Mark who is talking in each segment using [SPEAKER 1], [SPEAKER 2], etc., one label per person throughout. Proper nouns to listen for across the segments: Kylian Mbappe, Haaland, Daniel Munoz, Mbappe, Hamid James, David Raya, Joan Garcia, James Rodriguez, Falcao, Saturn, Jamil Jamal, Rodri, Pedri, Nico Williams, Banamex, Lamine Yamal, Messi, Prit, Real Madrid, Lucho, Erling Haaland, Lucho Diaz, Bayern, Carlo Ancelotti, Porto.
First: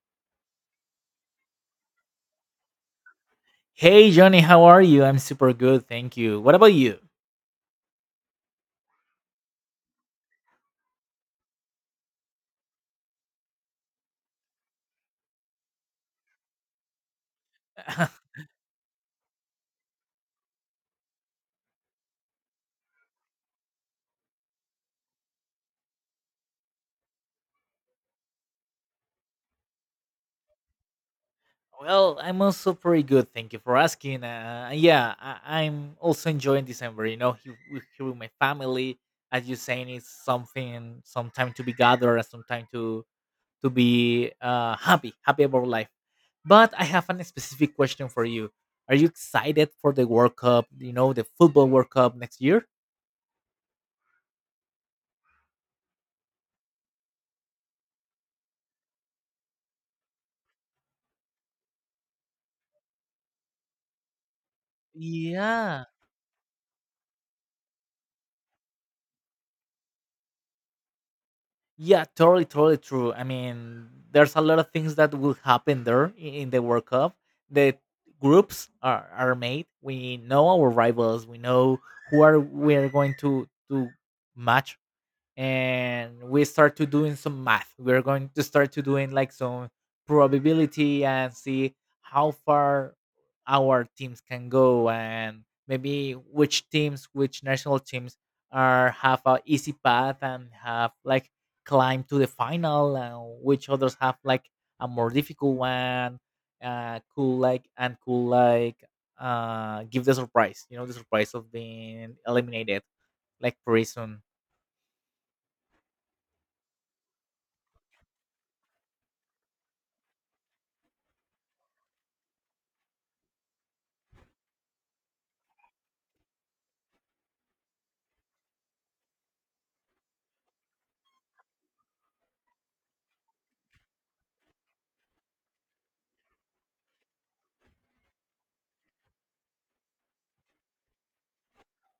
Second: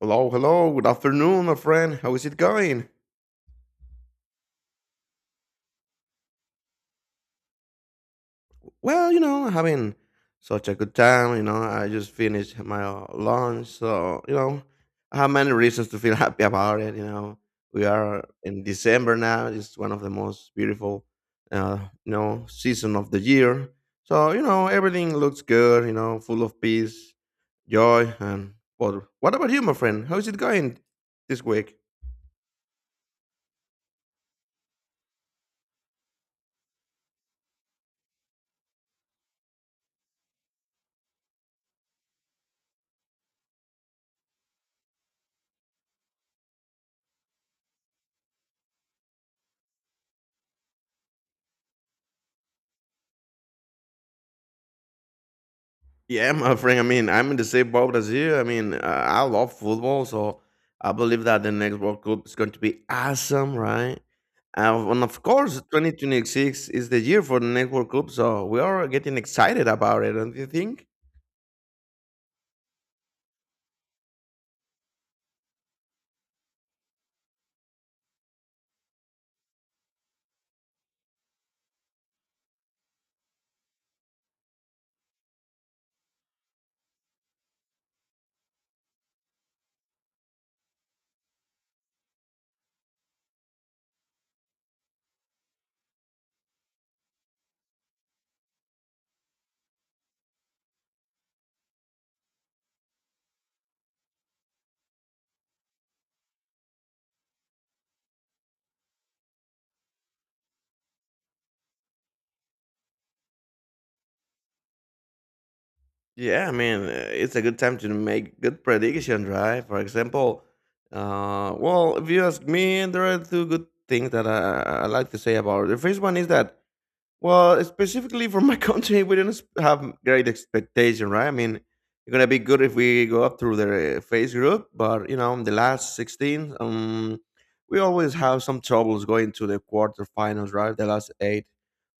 [SPEAKER 1] Hello, hello, good afternoon, my friend. How is it going?
[SPEAKER 2] Hey Johnny, how are you? I'm super good, thank you. What about you?
[SPEAKER 1] Well, you know, having such a good time. You know, I just finished my lunch, so you know, I have many reasons to feel happy about it. You know, we are in December now. It's one of the most beautiful, uh, season of the year. So you know, everything looks good. You know, full of peace, joy, and what? What about you, my friend? How is it going this week?
[SPEAKER 2] Well, I'm also pretty good, thank you for asking. Yeah, I'm also enjoying December. You know, here with my family, as you're saying, it's something, some time to be gathered, and some time to be happy about life. But I have a specific question for you. Are you excited for the World Cup? You know, the football World Cup next year?
[SPEAKER 1] Yeah, my friend. I mean, I'm in the same boat as you. I mean, I love football, so I believe that the next World Cup is going to be awesome, right? And of course,
[SPEAKER 2] Yeah,
[SPEAKER 1] 2026 is the year for the next World Cup, so we are getting excited about it, don't you think?
[SPEAKER 2] Yeah, totally true. I mean, there's a lot of things that will happen there in the World Cup. The groups are made. We know our rivals. We know who are we are going to match, and we start to doing some math. We're going to start to doing like some probability and see how far our teams can go, and maybe which teams, which national teams, are have a easy path and have like climb to the final, and which others have like a more difficult one. Cool, and cool, give the surprise, you know, the surprise of being eliminated like pretty soon.
[SPEAKER 1] Yeah, I mean, it's a good time to make good predictions, right? For example, well, if you ask me, there are two good things that I like to say about it. The first one is that well, specifically for my country, we do not have great expectation, right? I mean, it's gonna be good if we go up through the phase group, but you know, in the last 16, we always have some troubles going to the quarterfinals, right? The last eight.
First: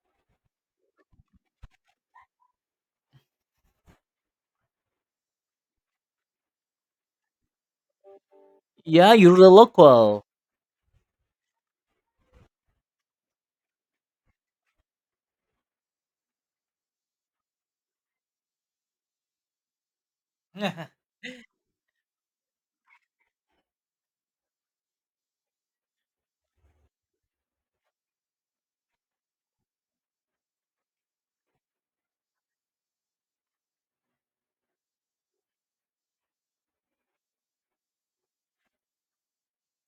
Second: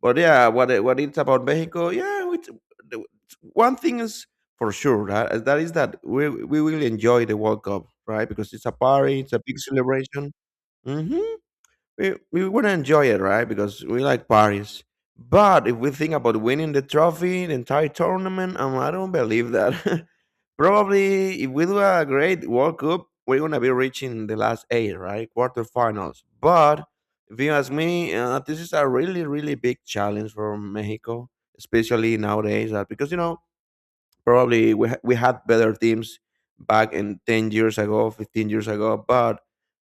[SPEAKER 1] But yeah, what it's about Mexico, yeah, it's, the- one thing is for sure, right? and That is that we will enjoy the World Cup, right? Because it's a
[SPEAKER 2] Yeah,
[SPEAKER 1] party, it's
[SPEAKER 2] you're
[SPEAKER 1] a
[SPEAKER 2] the
[SPEAKER 1] big
[SPEAKER 2] local.
[SPEAKER 1] celebration. Hmm, we want to enjoy it, right? Because we like parties. But if we think about winning the trophy, the entire tournament, I don't believe that. Probably, if we do a great World Cup, we're gonna be reaching the last eight, right? Quarterfinals. But if you ask me, this is a really, really big challenge for Mexico, especially nowadays, because you know probably we had better teams back in 10 years ago, 15 years ago, but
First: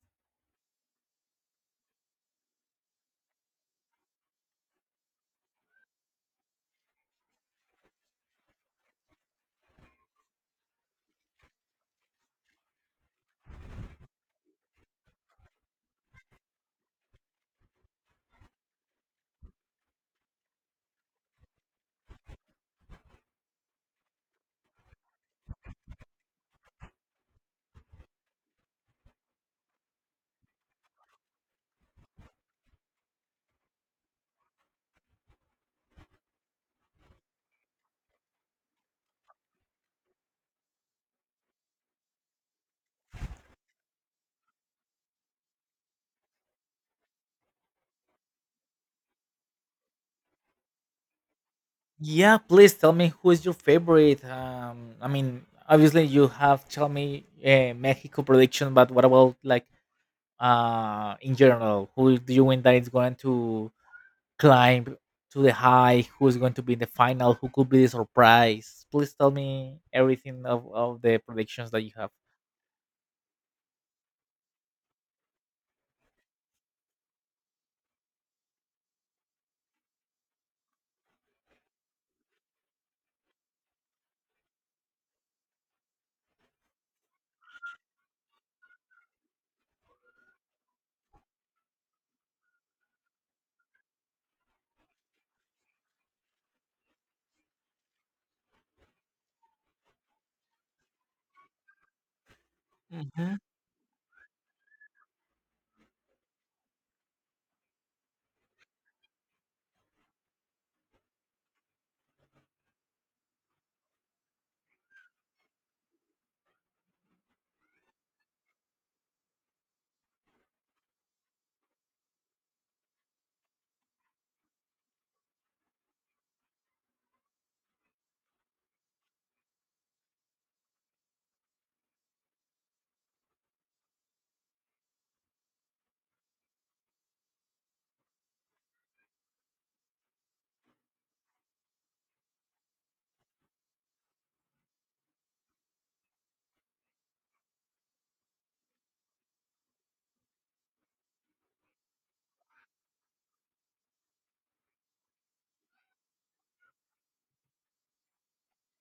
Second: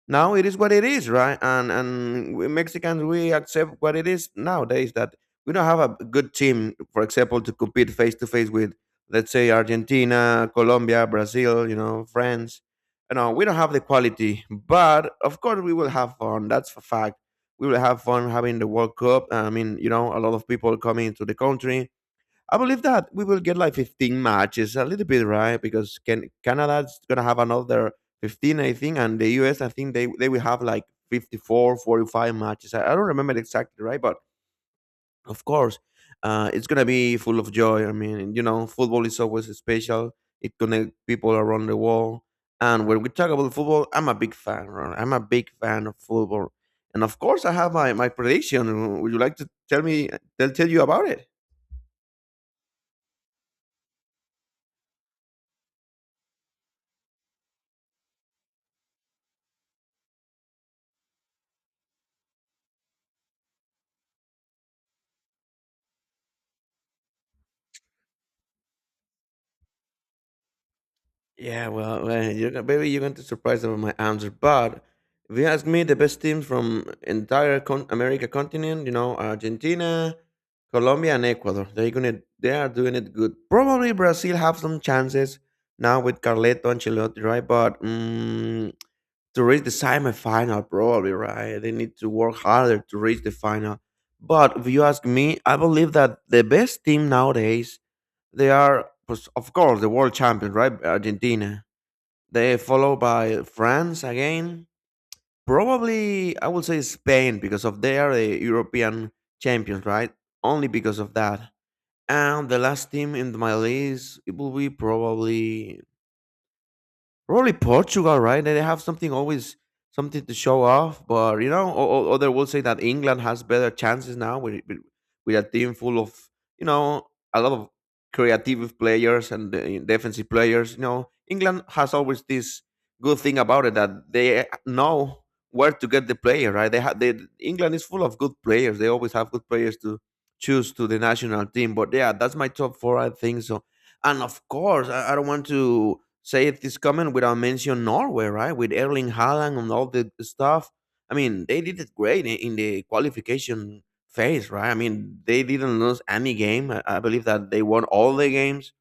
[SPEAKER 1] now it is what it is, right? And we Mexicans, we accept what it is nowadays, that we don't have a good team, for example, to compete face to face with, let's say, Argentina, Colombia, Brazil, you know, France. You know, we don't have the quality, but of course we will have fun. That's a fact. We will have fun having the World Cup. I mean, you know, a lot of people coming to the country. I believe that we will get like 15 matches, a little bit, right? Because Canada's gonna have another 15, I think, and the US, I think they will have like 54, 45 matches. I don't remember exactly, right? But of course, it's gonna be full of joy. I mean, you know, football is always special. It connects people around the world. And when we talk about football, I'm a big fan. Ron, I'm a big fan of football, and of course, I have my prediction. Would you like to tell me? They'll tell you about it.
[SPEAKER 2] Yeah, please tell me who is your favorite. I mean, obviously you have tell me Mexico prediction, but what about like in general? Who do you think that is going to climb to the high? Who is going to be in the final? Who could be the surprise? Please tell me everything of the
[SPEAKER 1] Yeah,
[SPEAKER 2] predictions that you
[SPEAKER 1] well, well, you're maybe you're going to surprise them with my answer. But if you ask me, the best teams from entire America continent, you know, Argentina, Colombia, and Ecuador, they are doing it good. Probably Brazil have some chances now with Carleto Ancelotti, right? But mm, to reach the semifinal, probably right, they need to work harder to reach the final. But if you ask me, I believe that the best team nowadays, they are, pues, of course, the world champion, right? Argentina. They followed
[SPEAKER 2] have.
[SPEAKER 1] by France again. Probably, I would say Spain because of they are the European champions, right? Only because of that. And the last team in my list, it will be probably Portugal, right? They have something always something to show off, but you know, other will say that England has better chances now with a team full of, you know, a lot of creative players and defensive players. You know, England has always this good thing about it, that they know where to get the player, right? They England is full of good players. They always have good players to choose to the national team. But yeah, that's my top four, I think so. And of course, I don't want to say it is common without mention Norway, right? With Erling Haaland and all the stuff. I mean, they did it great in the qualification phase, right? I mean, they didn't lose any game. I believe that they won all the games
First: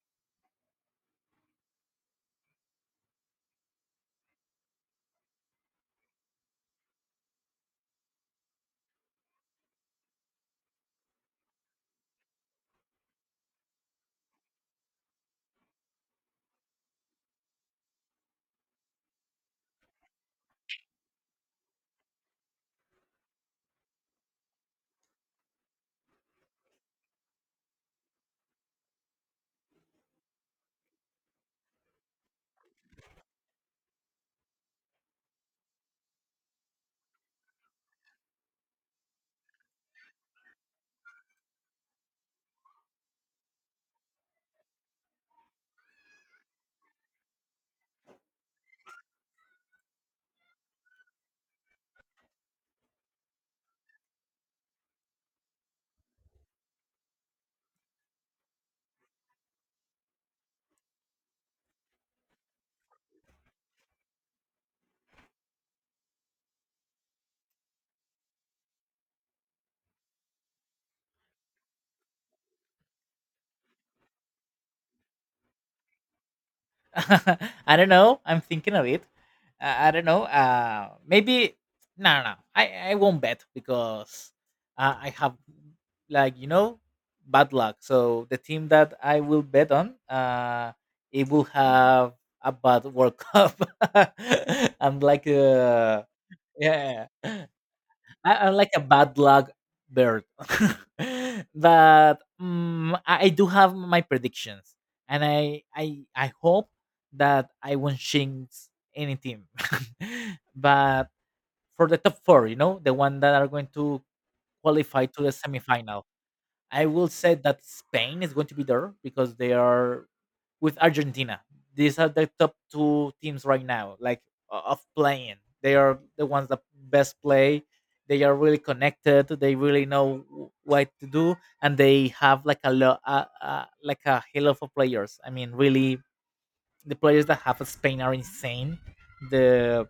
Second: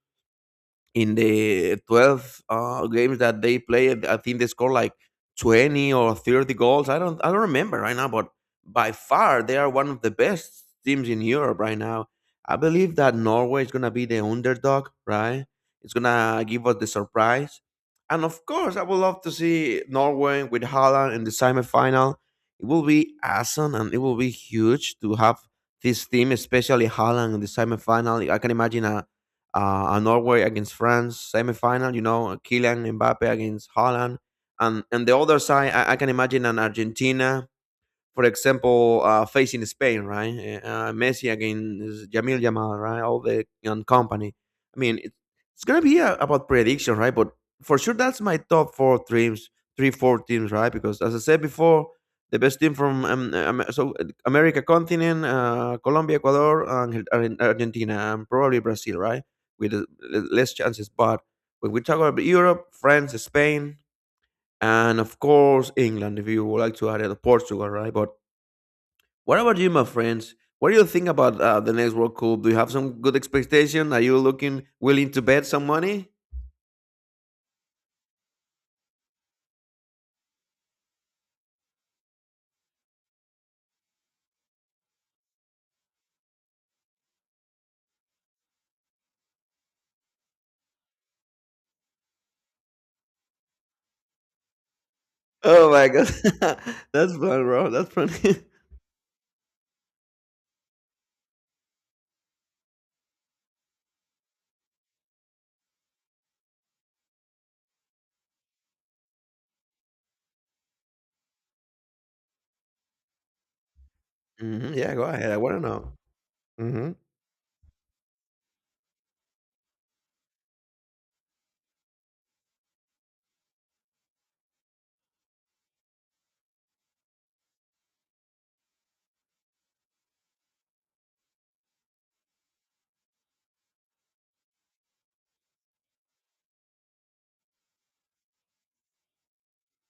[SPEAKER 1] in the 12 games that they played. I think they scored like 20 or 30 goals. I don't remember right now, but by far they are one of the best teams in Europe right now. I believe that Norway is going to be the underdog, right? It's going to give us the surprise. And of course, I would love to see Norway with Holland in the semifinal. It will be awesome, and it will be huge to have this team, especially Holland, in the semifinal. I can imagine a And Norway against France semifinal. You know, Kylian Mbappe against Holland, and the other side, I can imagine an Argentina, for example, facing Spain, right? Messi against Jamil Jamal, right? All the young company. I mean, it's gonna be about prediction, right? But for sure, that's my top three, four teams, right? Because as I said before, the best team from America continent, Colombia, Ecuador, and Argentina, and probably Brazil, right? With l- less chances. But when we talk about Europe, France, Spain, and of course England, if you would like to add it, Portugal, right? But what about you, my friends? What do you think about the next World Cup? Do you have some good expectation? Are you looking willing to bet some money?
[SPEAKER 2] I don't know. I'm thinking of it. I don't know. Maybe no. I won't bet because I have like, you know, bad luck. So the team that I will bet on, it will have a bad World Cup. I'm like,
[SPEAKER 1] Oh my god,
[SPEAKER 2] yeah.
[SPEAKER 1] that's fun, bro. That's fun.
[SPEAKER 2] I, I'm like a bad luck bird. But I do have my predictions, and I hope that I won't jinx any team. But for the top four, you know, the one that are going to
[SPEAKER 1] Hmm, yeah, go
[SPEAKER 2] qualify to the
[SPEAKER 1] ahead. I want to know.
[SPEAKER 2] semifinal, I
[SPEAKER 1] Hmm,
[SPEAKER 2] will say that Spain is going to be there because they are with Argentina. These are the top two teams right now, like of playing. They are the ones that best play. They are really connected. They really know what to do, and they have like like a hell of a players. I mean, really, the players that have Spain are insane. The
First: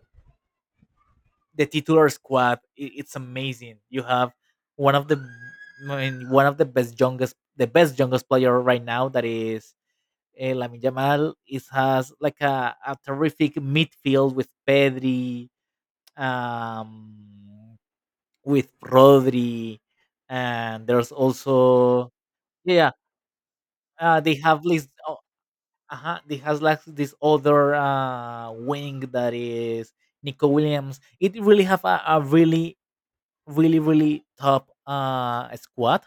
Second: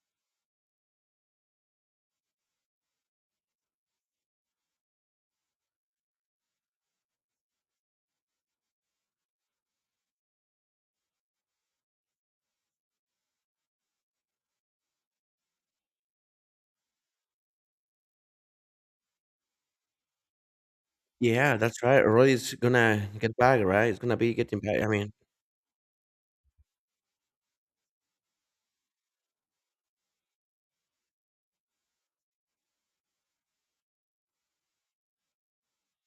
[SPEAKER 2] the titular squad, it's amazing. You have one of the, I mean, one of the best youngest player right now that is Lamine Yamal, is has like a terrific midfield with Pedri, um, with Rodri, and there's
[SPEAKER 1] yeah, that's right.
[SPEAKER 2] also
[SPEAKER 1] Roy's
[SPEAKER 2] yeah, yeah,
[SPEAKER 1] gonna get back, right? It's gonna be
[SPEAKER 2] they
[SPEAKER 1] getting
[SPEAKER 2] have
[SPEAKER 1] back. I
[SPEAKER 2] this.
[SPEAKER 1] mean,
[SPEAKER 2] They has like this other wing that is Nico Williams. It really have a really top squad,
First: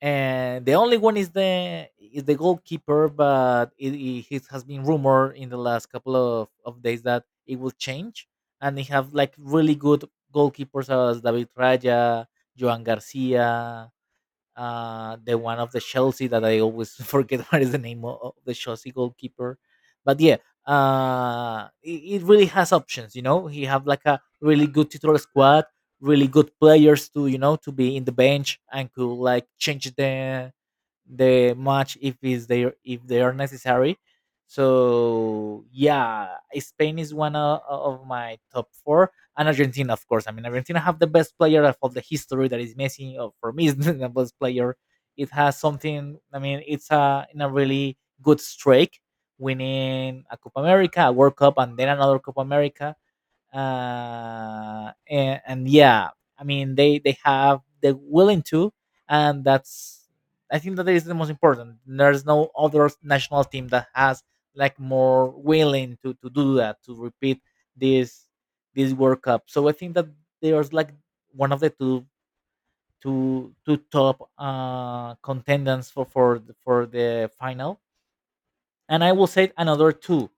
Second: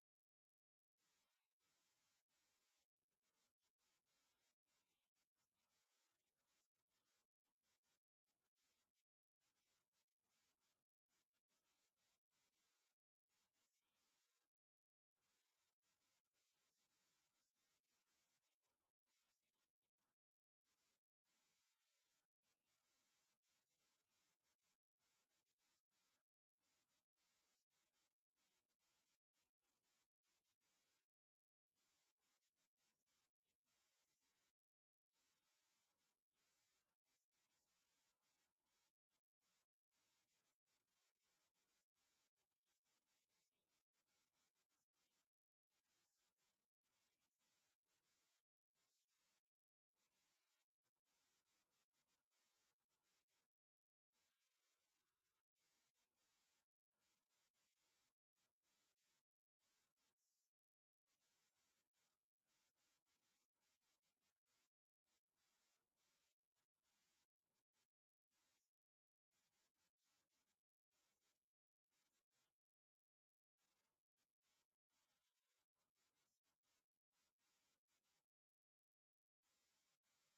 [SPEAKER 2] and the only one is the goalkeeper, but it it has been rumored in the last couple of days that it will change, and they have like really good goalkeepers as David Raya, Joan Garcia, the one of the Chelsea that I always forget what is the name of the Chelsea goalkeeper. But yeah, it, it really has options. You know, he have like a really good titular squad, really good players to, you know, to be in the bench and could like change the match if is they if they are necessary. So yeah, Spain is one of my top four, and Argentina, of course. I mean, Argentina have the best player of all the history that is Messi. Or for me, is the best player. It has something. I mean, it's a in a really good streak, winning a Copa America, a World Cup, and then another Copa America, and yeah, I mean they have the willing to, and that's, I think that is the most important. There's no other national team that has like more willing to do that, to repeat this this World Cup. So I think that there's like one of the two, two top contenders for the final, and I will say another two.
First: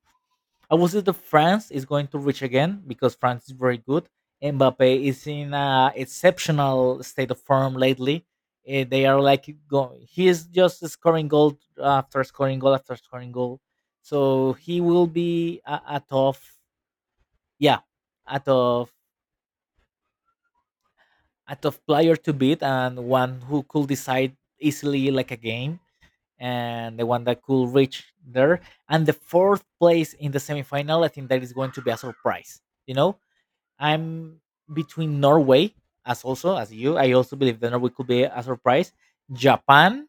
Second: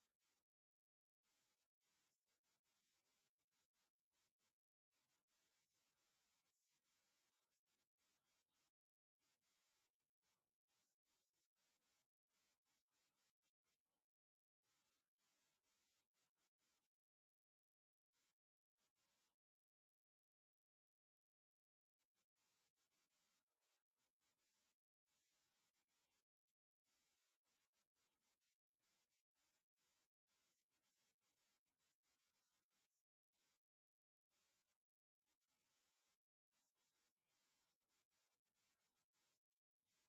[SPEAKER 2] I would say that France is going to reach again because France is very good. Mbappe is in an exceptional state of form lately. They are like go, he is just scoring goal after scoring goal after scoring goal. So he will be a tough, yeah, a tough, a tough player to beat, and one who could decide easily like a game, and the one that could reach there. And the fourth place in the semifinal, I think that is going to be a surprise. You know, I'm between Norway, as also as you. I also believe that Norway could be a surprise. Japan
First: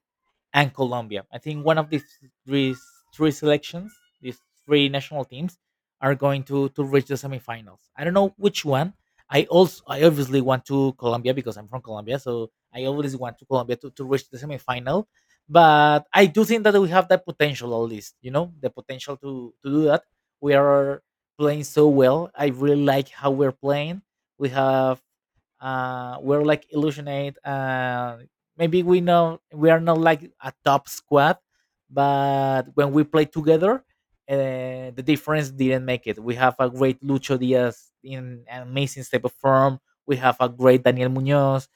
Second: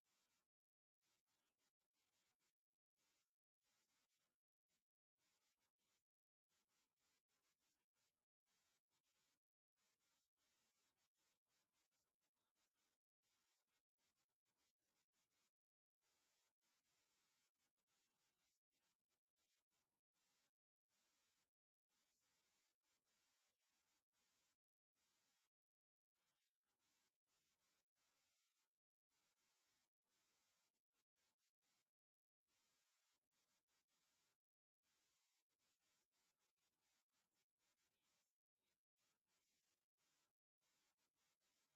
[SPEAKER 2] and Colombia. I think one of these three, selections, these three national teams, are going to reach the semifinals. I don't know which one. I obviously want to Colombia because I'm from Colombia, so I always want to Colombia to reach the semifinal. But I do think that we have that potential, at least, you know, the potential to do that. We are playing so well. I really like how we're playing. We have we're like illusionate. Maybe we know we are not like a top squad, but when we play together, the difference didn't make it. We have a great Lucho Diaz in an amazing step of form. We have a great Daniel Munoz.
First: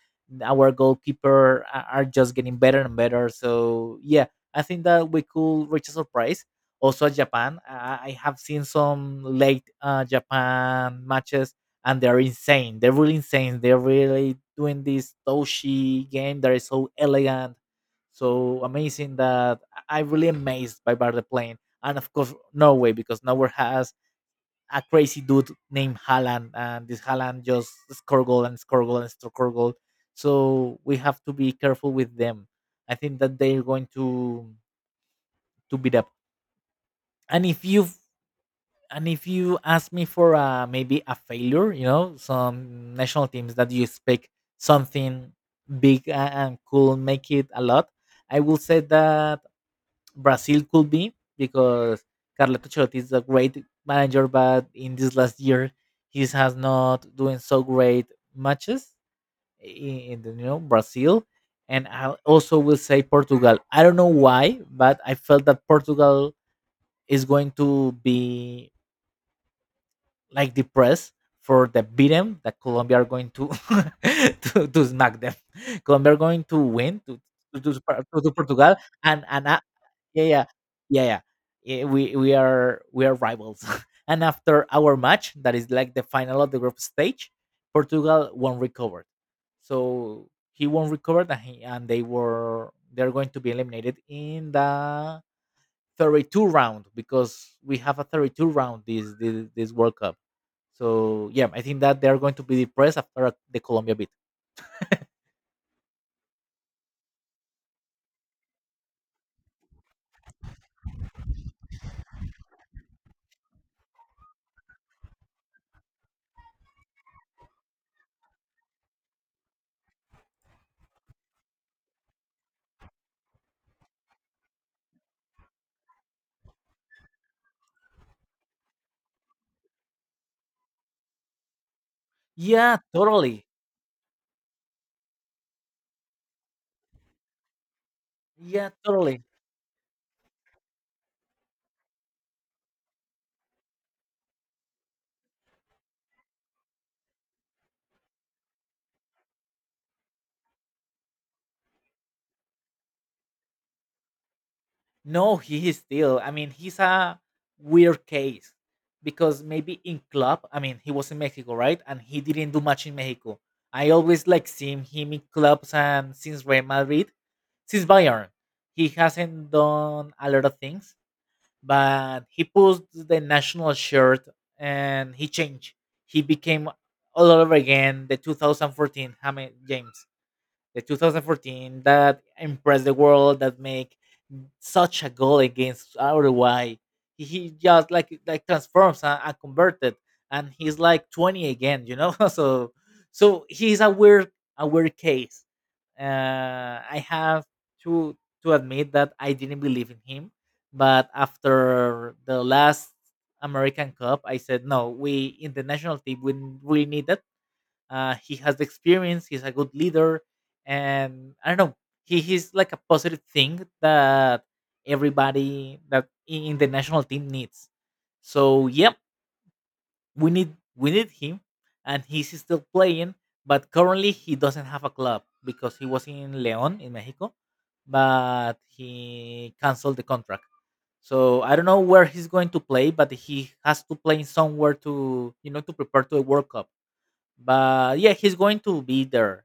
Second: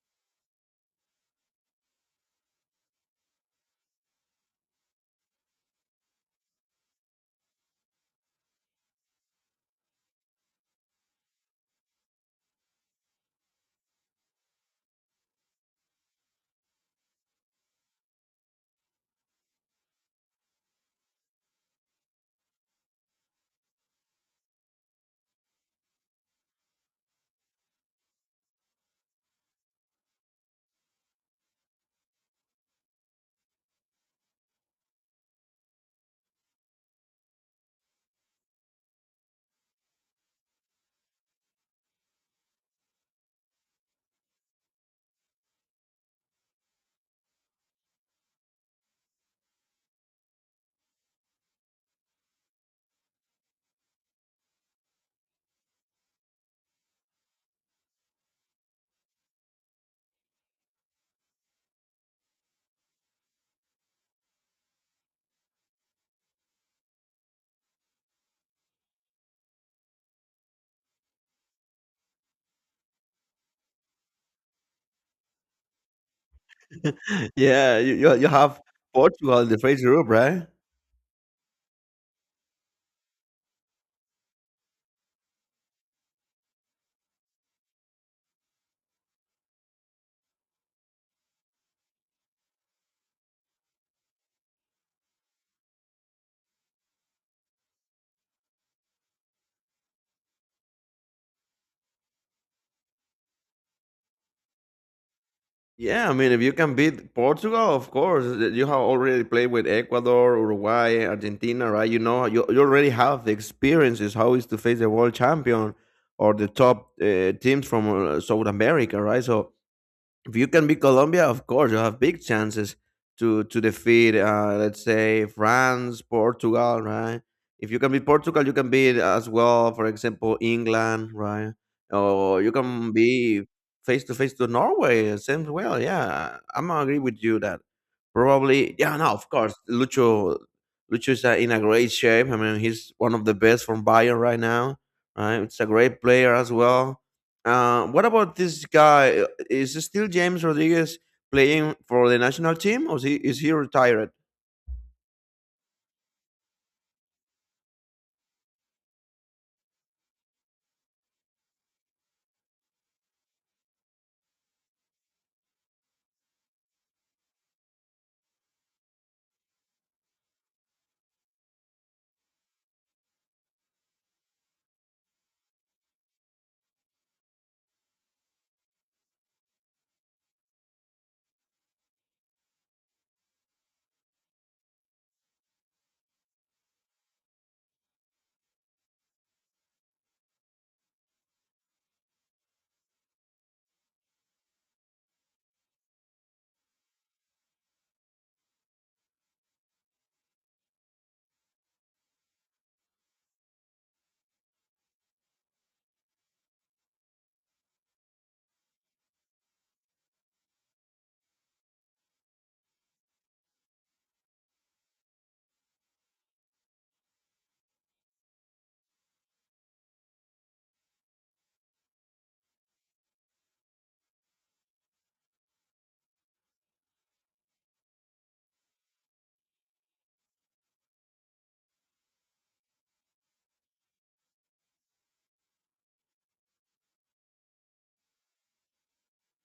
[SPEAKER 2] Our goalkeeper a- are just getting better and better. So yeah, I think that we could reach a surprise, also at Japan. I have seen some late japan matches, and they're insane. They're really insane. They're really doing this Toshi game that is so elegant, so amazing that I'm really amazed by Bar the Plane. And of course, Norway, because Norway has a crazy dude named Haaland, and this Haaland just score goal and score goal and score goal. So we have to be careful with them. I think that they're going to beat up. And if you And if you ask me for maybe a failure, you know, some national teams that you expect something big and could make it a lot, I will say that Brazil could be because Carlo Ancelotti is a great manager, but in this last year, he has not doing so great matches in the, you know, Brazil. And I also will say Portugal. I don't know why, but I felt that Portugal is going to be like the press for the beat 'em that Colombia are going to to smack them. Colombia are going to win to
[SPEAKER 1] yeah, you, you you
[SPEAKER 2] To
[SPEAKER 1] have
[SPEAKER 2] Portugal, and
[SPEAKER 1] Portugal
[SPEAKER 2] and
[SPEAKER 1] in the first group,
[SPEAKER 2] yeah yeah
[SPEAKER 1] right?
[SPEAKER 2] yeah yeah Yeah, we are, we are rivals. And after our match, that is like the final of the group stage, Portugal won't recover. So he won't recover, and, and they were they're going to be eliminated in the 32 round because we have a 32 round this this World Cup. So yeah, I think that they're going to be depressed after the Colombia beat.
[SPEAKER 1] Yeah, I mean, if you can beat Portugal, of course, you have already played with Ecuador, Uruguay, Argentina, right? You know, you already have the experiences how is to face the world champion or the top teams from South America, right? So if you can beat Colombia, of course, you have big chances to defeat, let's say, France, Portugal, right? If you can beat Portugal, you can beat as well, for example, England, right? Or you
[SPEAKER 2] Yeah,
[SPEAKER 1] can be
[SPEAKER 2] totally.
[SPEAKER 1] face to face to Norway, same well. Yeah, I'm agree with you that
[SPEAKER 2] Yeah,
[SPEAKER 1] probably, yeah, no,
[SPEAKER 2] totally.
[SPEAKER 1] of course. Lucho's in a great shape. I mean, he's one of the best from Bayern right now. Right, it's a great player as well. What about this guy? Is it still James Rodriguez playing for the national team, or is he retired?
[SPEAKER 2] No, he is still. I mean, he's a weird case because maybe in club, I mean, he was in Mexico, right? And he didn't do much in Mexico. I always like seeing him in clubs, and since Real Madrid, since Bayern, he hasn't done a lot of things. But he pulled the national shirt, and he changed. He became all over again the 2014 Hamid James, the 2014 that impressed the world, that make such a goal against Uruguay. He just like transforms and converted, and he's like 20 again, you know. So so he's a weird, a weird case. I have to to admit that I didn't believe in him, but after the last American Cup, I said no. We in the national team we really need that, he has the experience. He's a good leader, and I don't know. He's like a positive thing that everybody that in the national team needs. So yep, we need him, and he's still playing. But currently, he doesn't have a club because he was in León in Mexico, but he canceled the contract. So I don't know where he's going to play, but he has to play somewhere to, you know, to prepare to the World Cup. But yeah, he's going to be there.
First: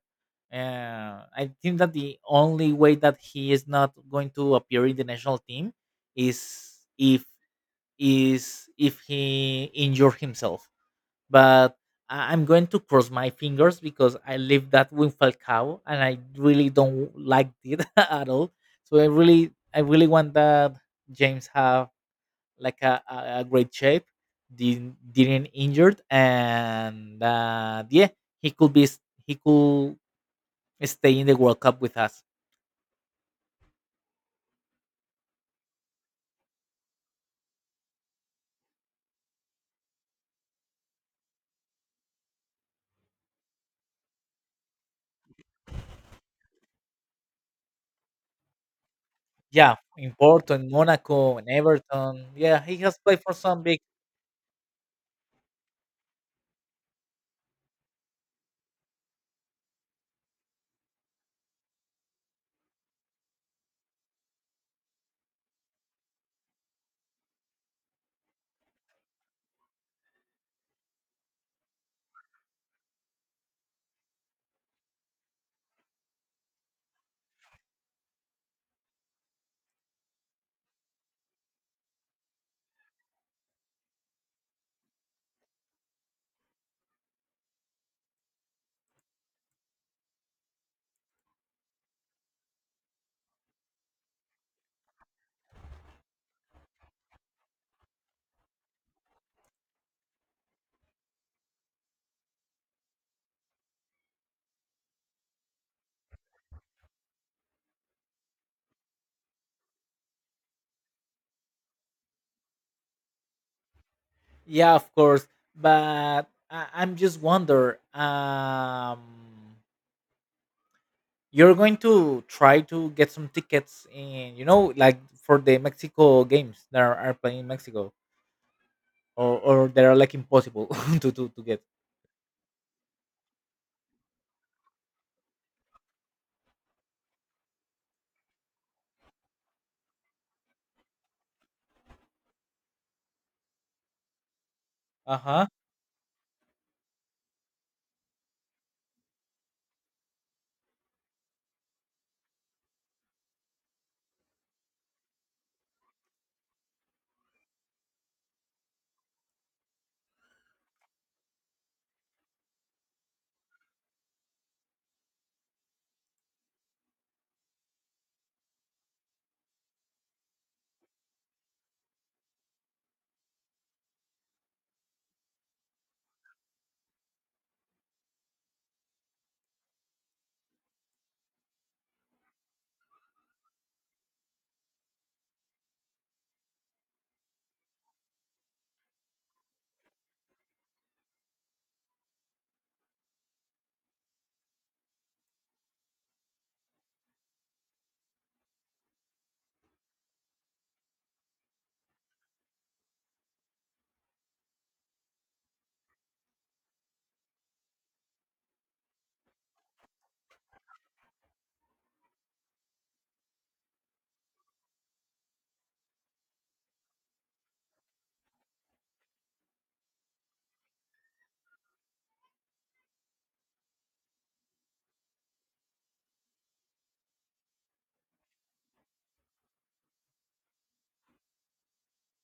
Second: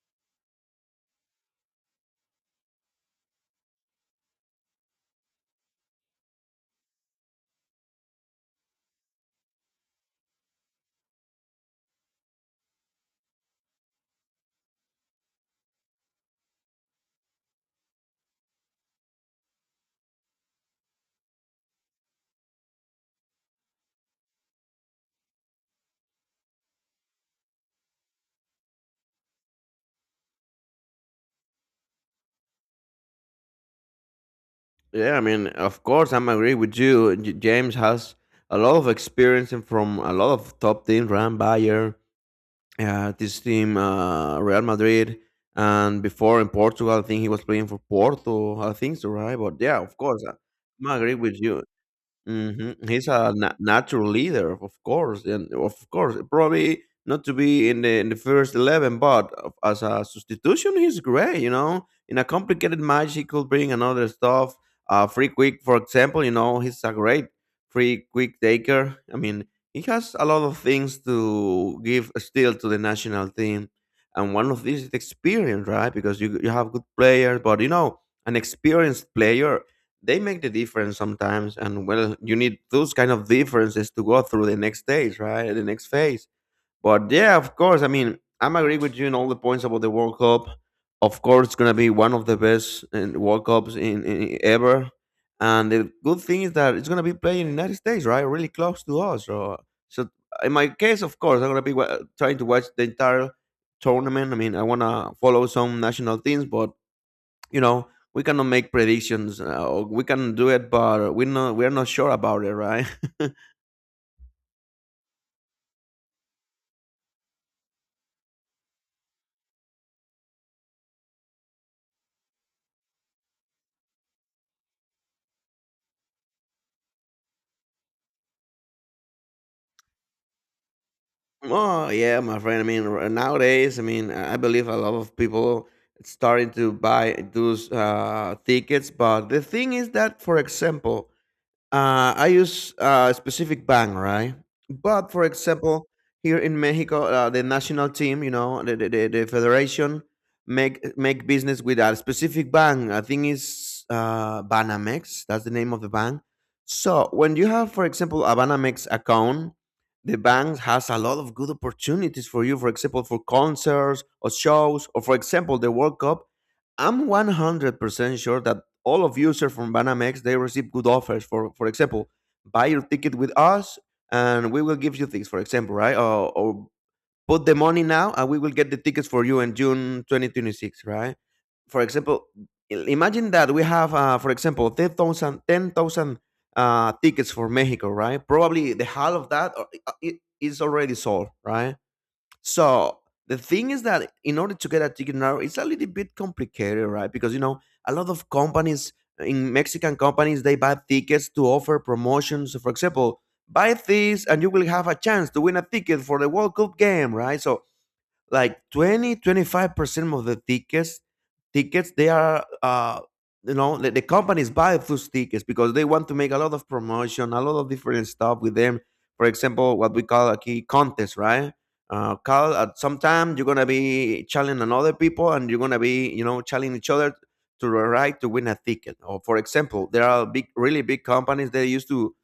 [SPEAKER 2] I think that the only way that he is not going to appear in the national team is if he injure himself. But I- I'm going to cross my fingers because I live that with Falcao and I really don't like it at all. So I really want that James have like a great shape, didn't injured, and yeah, he could be s- he could stay in the World Cup with us.
[SPEAKER 1] Yeah, I mean, of course, I'm agree with you. James has a lot of experience and from a lot of top teams, right? Bayern, this team, Real Madrid, and before in Portugal, I think he was playing for Porto. I think so, right? But
[SPEAKER 2] Yeah,
[SPEAKER 1] yeah, of
[SPEAKER 2] in
[SPEAKER 1] course,
[SPEAKER 2] Porto, in
[SPEAKER 1] I agree
[SPEAKER 2] Monaco,
[SPEAKER 1] with
[SPEAKER 2] in
[SPEAKER 1] you.
[SPEAKER 2] Everton. Yeah, he
[SPEAKER 1] Mhm.
[SPEAKER 2] has
[SPEAKER 1] He's
[SPEAKER 2] played for
[SPEAKER 1] a
[SPEAKER 2] some big.
[SPEAKER 1] natural leader, of course, and of course, probably not to be in the first 11, but as a substitution, he's great. You know, in a complicated match, he could bring another stuff. Free quick, for example, you know, he's a great free quick taker. I mean, he has a lot of things to give still to the national team, and one of these is experience, right? Because you have good players, but an experienced player they make the difference sometimes, and well, you need those kind of differences to go through the next stage, right? The next phase. But yeah, of course, I mean, I'm agree with you in all the points about the World Cup. Of course, it's going to be one of the best world cups in ever. And the good thing is that it's going to be playing in the United States, right? Really close to us, so in my case, of course, I'm going to be trying to watch the entire tournament. I mean, I want to follow some national teams, but you know we cannot make predictions, or we can do it, but we're not sure about it, right?
[SPEAKER 2] Yeah, of course, but I'm just wonder. You're going to try to get some tickets in, you know, like for the Mexico games that are playing in Mexico, or they are like impossible to get.
[SPEAKER 1] Oh yeah, my friend, I mean, nowadays, I mean, I believe a lot of people starting to buy those tickets, but the thing is that, for example, I use a specific bank, right? But
[SPEAKER 2] Uh
[SPEAKER 1] for
[SPEAKER 2] huh.
[SPEAKER 1] example, here in Mexico, the national team, the federation make business with a specific bank. I think it's Banamex. That's the name of the bank. So when you have, for example, a Banamex account, the bank has a lot of good opportunities for you. For example, for concerts or shows, or for example, the World Cup. I'm 100% sure that all of users from Banamex they receive good offers. For example, buy your ticket with us and we will give you things. For example, right? Or put the money now and we will get the tickets for you in June 2026, right? For example, imagine that we have, for example, 10,000 tickets for Mexico, right? Probably the half of that, is already sold, right? So the thing is that in order to get a ticket now, it's a little bit complicated, right? Because a lot of companies in Mexican companies they buy tickets to offer promotions. So, for example, buy this and you will have a chance to win a ticket for the World Cup game, right? So like 20-25% of the tickets they are the companies buy those tickets because they want to make a lot of promotion, a lot of different stuff with them. For example, what we call a key contest, right? Call at some time, you're gonna be challenging other people, and you're gonna be challenging each other to the right to win a ticket. Or for example, there are big, really big companies that used to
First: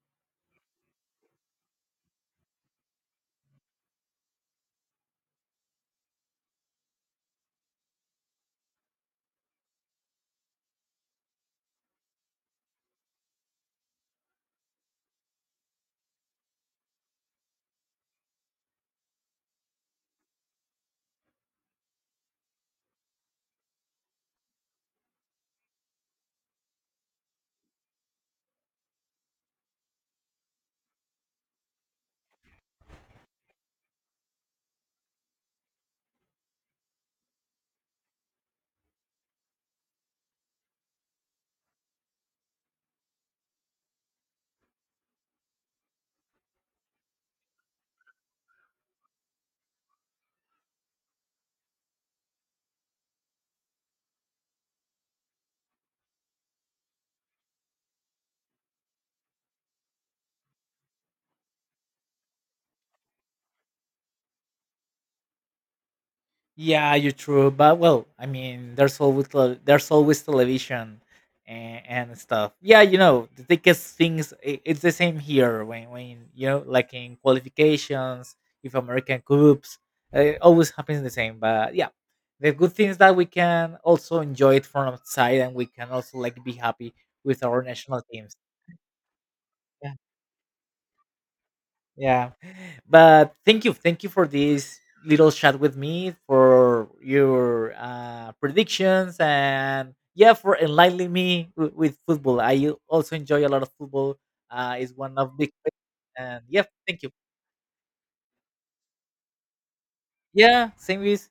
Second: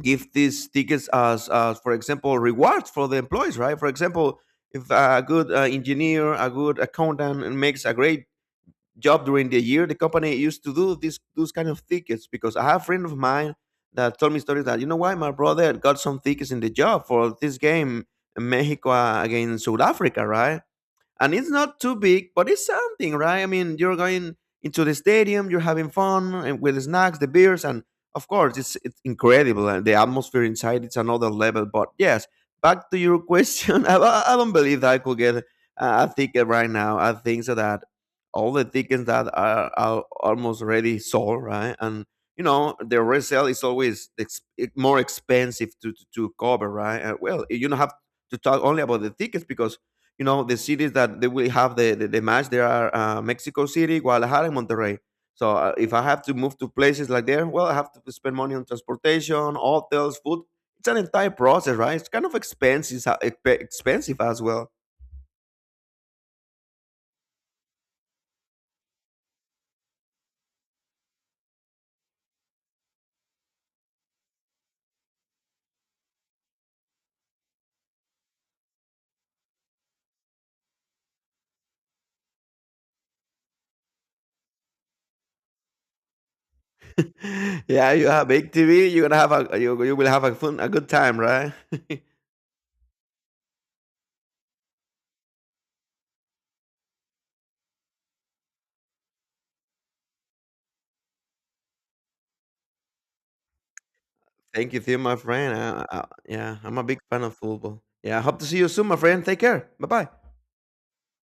[SPEAKER 1] give these tickets as, for example, rewards for the employees, right? For example, if a good engineer, a good accountant makes a great job during the year, the company used to do this, those kind of tickets. Because I have a friend of mine that told me stories that, why my brother got some tickets in the job for this game in Mexico, against South Africa, right? And it's not too big, but it's something, right? I mean, you're going into the stadium, you're having fun, and with the snacks, the beers, and of course, it's incredible, and the atmosphere inside, it's another level. But yes, back to your question, I don't believe that I could get a ticket right now. I think so that all the tickets that are almost already sold, right? And the resale is always more expensive to cover, right? Well, you don't have to talk only about the tickets because the cities that they will have the match there are Mexico City, Guadalajara, and Monterrey. So, if I have to move to places like there, well, I have to spend money on transportation, hotels, food. It's an entire process, right? It's kind of expensive, expensive as well.
[SPEAKER 2] Yeah, you're true. But well, I mean, there's always there's always television and stuff. Yeah, you know, the biggest things. It's the same here when you know, like in qualifications, if American Cups, it always happens the same. But yeah, the good thing is that we can also enjoy it from outside, and we can also like be happy with our
[SPEAKER 1] Yeah,
[SPEAKER 2] national
[SPEAKER 1] you have
[SPEAKER 2] teams.
[SPEAKER 1] big TV. You're gonna have you will have a fun, a good time, right?
[SPEAKER 2] Yeah. But thank you. Thank you for this little chat with me, for your predictions, and yeah, for enlightening me with football. I also enjoy a lot of football.
[SPEAKER 1] Thank you,
[SPEAKER 2] It's
[SPEAKER 1] Theo,
[SPEAKER 2] one
[SPEAKER 1] my
[SPEAKER 2] of big
[SPEAKER 1] friend.
[SPEAKER 2] and
[SPEAKER 1] Yeah,
[SPEAKER 2] yeah,
[SPEAKER 1] I'm a big
[SPEAKER 2] thank you.
[SPEAKER 1] fan of football. Yeah, I hope to see you soon, my friend. Take care. Bye bye.
[SPEAKER 2] Yeah, same with